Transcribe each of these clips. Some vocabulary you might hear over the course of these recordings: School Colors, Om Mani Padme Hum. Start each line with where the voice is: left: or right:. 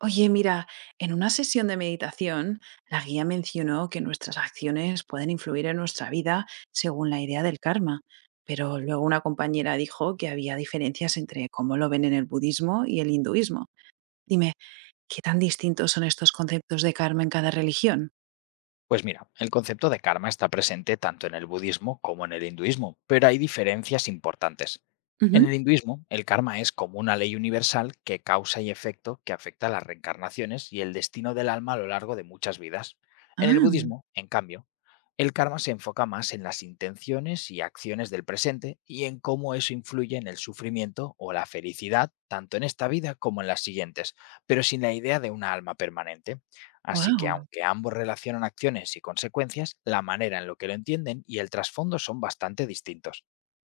right: Oye, mira, en una sesión de meditación, la guía mencionó que nuestras acciones pueden influir en nuestra vida según la idea del karma, pero luego una compañera dijo que había diferencias entre cómo lo ven en el budismo y el hinduismo. Dime, ¿qué tan distintos son estos conceptos de karma en cada religión?
left: Pues mira, el concepto de karma está presente tanto en el budismo como en el hinduismo, pero hay diferencias importantes. En
right: Ujú.
left: el hinduismo, el karma es como una ley universal que causa y efecto que afecta a las reencarnaciones y el destino del alma a lo largo de muchas vidas. En el
right: Ah,
left: budismo, en cambio, el karma se enfoca más en las intenciones y acciones del presente y en cómo eso influye en el sufrimiento o la felicidad, tanto en esta vida como en las siguientes, pero sin la idea de una alma permanente. Así que
right: wow.
left: aunque ambos relacionan acciones y consecuencias, la manera en la que lo entienden y el trasfondo son bastante distintos.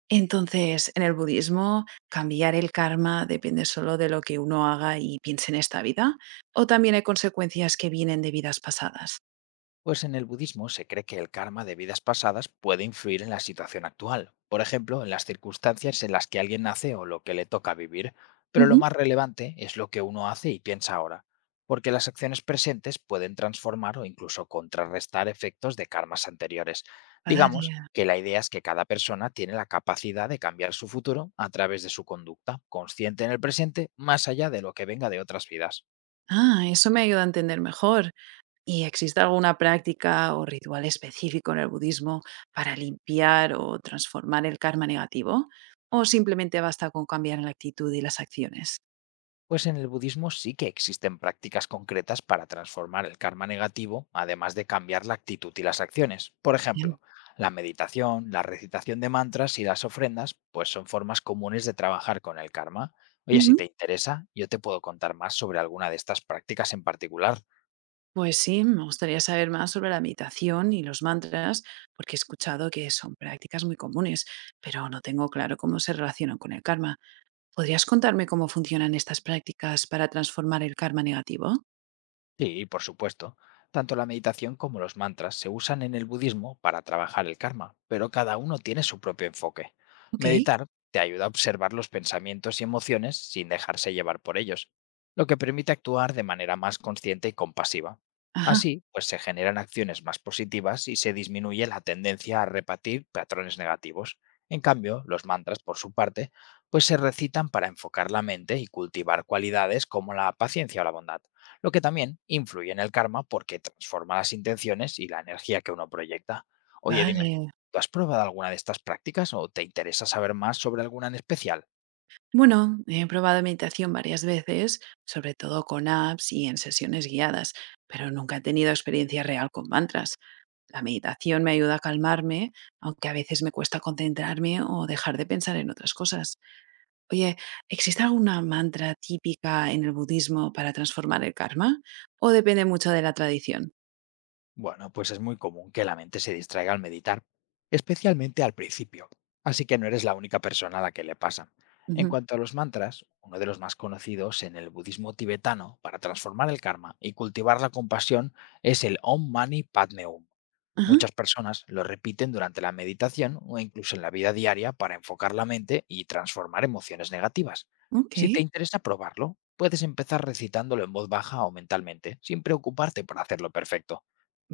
right: Entonces, en el budismo, ¿cambiar el karma depende solo de lo que uno haga y piense en esta vida? ¿O también hay consecuencias que vienen de vidas pasadas?
left: Pues en el budismo se cree que el karma de vidas pasadas puede influir en la situación actual, por ejemplo, en las circunstancias en las que alguien nace o lo que le toca vivir, pero lo
right: Ujú.
left: más relevante es lo que uno hace y piensa ahora, porque las acciones presentes pueden transformar o incluso contrarrestar efectos de karmas anteriores. Digamos
right: Paladia.
left: que la idea es que cada persona tiene la capacidad de cambiar su futuro a través de su conducta, consciente en el presente, más allá de lo que venga de otras vidas.
right: Ah, eso me ayuda a entender mejor. ¿Y existe alguna práctica o ritual específico en el budismo para limpiar o transformar el karma negativo? ¿O simplemente basta con cambiar la actitud y las acciones?
left: Pues en el budismo sí que existen prácticas concretas para transformar el karma negativo, además de cambiar la actitud y las acciones. Por
right: Bien.
left: ejemplo, la meditación, la recitación de mantras y las ofrendas, pues son formas comunes de trabajar con el karma. Oye, si
right: Ujú.
left: te interesa, yo te puedo contar más sobre alguna de estas prácticas en particular.
right: Pues sí, me gustaría saber más sobre la meditación y los mantras, porque he escuchado que son prácticas muy comunes, pero no tengo claro cómo se relacionan con el karma. ¿Podrías contarme cómo funcionan estas prácticas para transformar el karma negativo?
left: Sí, por supuesto. Tanto la meditación como los mantras se usan en el budismo para trabajar el karma, pero cada uno tiene su propio enfoque.
right: Ok.
left: Meditar te ayuda a observar los pensamientos y emociones sin dejarse llevar por ellos, lo que permite actuar de manera más consciente y compasiva.
right: Ajá.
left: Así, pues se generan acciones más positivas y se disminuye la tendencia a repetir patrones negativos. En cambio, los mantras, por su parte, pues se recitan para enfocar la mente y cultivar cualidades como la paciencia o la bondad, lo que también influye en el karma porque transforma las intenciones y la energía que uno proyecta. Oye, dime,
right: Vale.
left: ¿tú has probado alguna de estas prácticas o te interesa saber más sobre alguna en especial?
right: Bueno, he probado meditación varias veces, sobre todo con apps y en sesiones guiadas, pero nunca he tenido experiencia real con mantras. La meditación me ayuda a calmarme, aunque a veces me cuesta concentrarme o dejar de pensar en otras cosas. Oye, ¿existe alguna mantra típica en el budismo para transformar el karma? ¿O depende mucho de la tradición?
left: Bueno, pues es muy común que la mente se distraiga al meditar, especialmente al principio, así que no eres la única persona a la que le pasa. En
right: Ujú.
left: cuanto a los mantras, uno de los más conocidos en el budismo tibetano para transformar el karma y cultivar la compasión es el Om Mani Padme Hum.
right: Ajá,
left: Muchas personas lo repiten durante la meditación o incluso en la vida diaria para enfocar la mente y transformar emociones negativas.
right: ok,
left: Si te interesa probarlo, puedes empezar recitándolo en voz baja o mentalmente, sin preocuparte por hacerlo perfecto.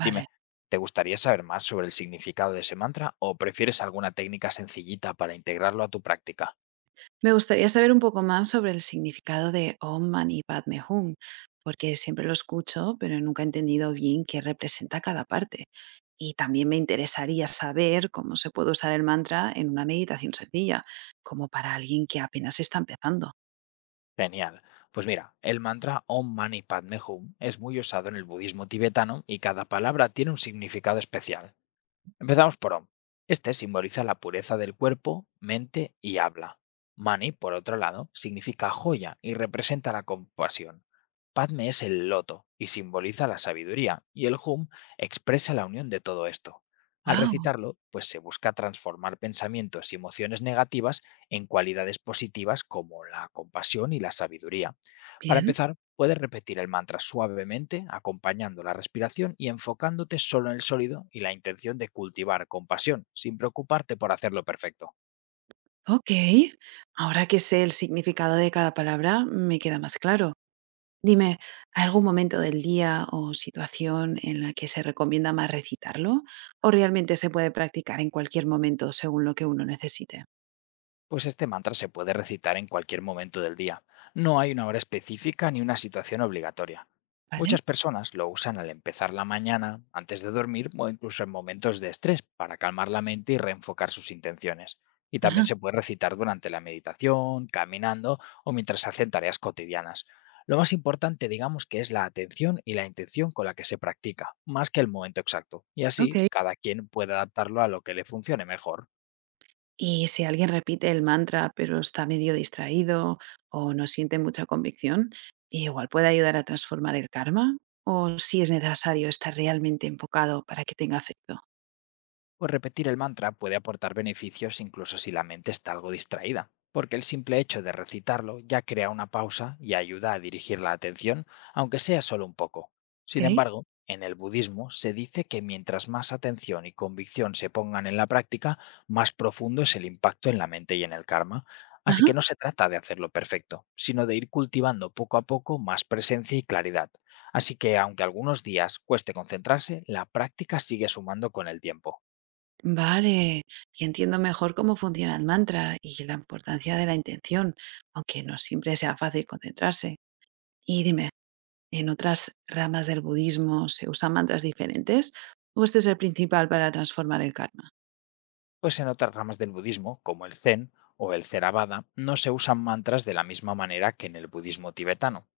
left: Dime, ¿te gustaría saber más sobre el significado de ese mantra o prefieres alguna técnica sencillita para integrarlo a tu práctica?
right: Me gustaría saber un poco más sobre el significado de Om Mani Padme Hum, porque siempre lo escucho, pero nunca he entendido bien qué representa cada parte. Y también me interesaría saber cómo se puede usar el mantra en una meditación sencilla, como para alguien que apenas está empezando.
left: Genial. Pues mira, el mantra Om Mani Padme Hum es muy usado en el budismo tibetano y cada palabra tiene un significado especial. Empezamos por Om. Este simboliza la pureza del cuerpo, mente y habla. Mani, por otro lado, significa joya y representa la compasión. Padme es el loto y simboliza la sabiduría, y el Hum expresa la unión de todo esto. Al
right: ¡Wow!
left: recitarlo, pues se busca transformar pensamientos y emociones negativas en cualidades positivas como la compasión y la sabiduría. Para
right: Bien.
left: empezar, puedes repetir el mantra suavemente, acompañando la respiración y enfocándote solo en el sólido y la intención de cultivar compasión, sin preocuparte por hacerlo perfecto.
right: Ok. Ahora que sé el significado de cada palabra, me queda más claro. Dime, ¿hay algún momento del día o situación en la que se recomienda más recitarlo? ¿O realmente se puede practicar en cualquier momento según lo que uno necesite?
left: Pues este mantra se puede recitar en cualquier momento del día. No hay una hora específica ni una situación obligatoria.
right: ¿Vale?
left: Muchas personas lo usan al empezar la mañana, antes de dormir o incluso en momentos de estrés para calmar la mente y reenfocar sus intenciones. Y también
right: Ajá,
left: se puede recitar durante la meditación, caminando o mientras hacen tareas cotidianas. Lo más importante, digamos, que es la atención y la intención con la que se practica, más que el momento exacto. Y
right: ok.
left: así, cada quien puede adaptarlo a lo que le funcione mejor.
right: Y si alguien repite el mantra pero está medio distraído o no siente mucha convicción, igual puede ayudar a transformar el karma o si es necesario estar realmente enfocado para que tenga efecto.
left: Pues repetir el mantra puede aportar beneficios incluso si la mente está algo distraída, porque el simple hecho de recitarlo ya crea una pausa y ayuda a dirigir la atención, aunque sea solo un poco.
right: ¿Ok?
left: Sin embargo, en el budismo se dice que mientras más atención y convicción se pongan en la práctica, más profundo es el impacto en la mente y en el karma. Así
right: Ajá.
left: que no se trata de hacerlo perfecto, sino de ir cultivando poco a poco más presencia y claridad. Así que aunque algunos días cueste concentrarse, la práctica sigue sumando con el tiempo.
right: Vale, y entiendo mejor cómo funciona el mantra y la importancia de la intención, aunque no siempre sea fácil concentrarse. Y dime, ¿en otras ramas del budismo se usan mantras diferentes o este es el principal para transformar el karma?
left: Pues en otras ramas del budismo, como el Zen o el Theravada, no se usan mantras de la misma manera que en el budismo tibetano.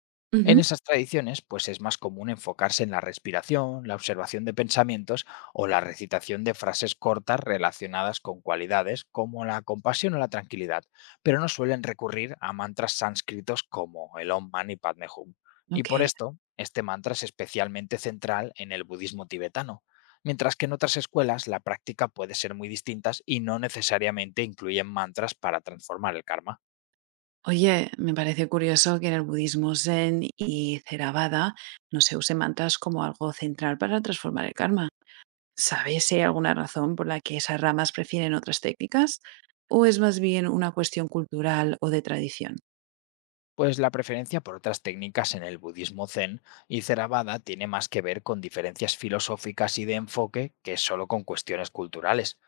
left: En
right: Ujú,
left: esas tradiciones, pues es más común enfocarse en la respiración, la observación de pensamientos o la recitación de frases cortas relacionadas con cualidades como la compasión o la tranquilidad, pero no suelen recurrir a mantras sánscritos como el Om Mani Padme Hum. Y
right: ok.
left: por esto, este mantra es especialmente central en el budismo tibetano, mientras que en otras escuelas la práctica puede ser muy distintas y no necesariamente incluyen mantras para transformar el karma.
right: Oye, me parece curioso que en el budismo Zen y Theravada no se usen mantras como algo central para transformar el karma. ¿Sabes si hay alguna razón por la que esas ramas prefieren otras técnicas? ¿O es más bien una cuestión cultural o de tradición?
left: Pues la preferencia por otras técnicas en el budismo zen y Theravada tiene más que ver con diferencias filosóficas y de enfoque que solo con cuestiones culturales.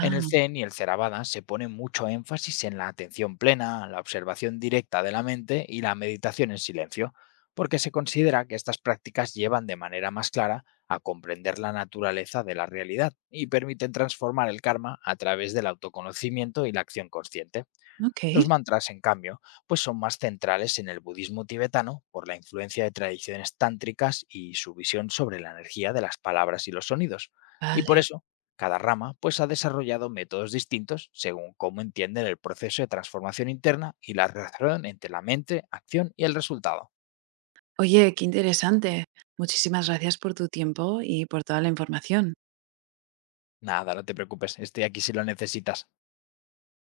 left: En el zen y el Theravada se pone mucho énfasis en la atención plena, la observación directa de la mente y la meditación en silencio, porque se considera que estas prácticas llevan de manera más clara a comprender la naturaleza de la realidad y permiten transformar el karma a través del autoconocimiento y la acción consciente. Los
right: ok,
left: mantras, en cambio, pues son más centrales en el budismo tibetano por la influencia de tradiciones tántricas y su visión sobre la energía de las palabras y los sonidos. Y por
right: vale.
left: eso, cada rama pues ha desarrollado métodos distintos según cómo entienden el proceso de transformación interna y la relación entre la mente, acción y el resultado.
right: Oye, qué interesante. Muchísimas gracias por tu tiempo y por toda la información.
left: Nada, no te preocupes, estoy aquí si lo necesitas.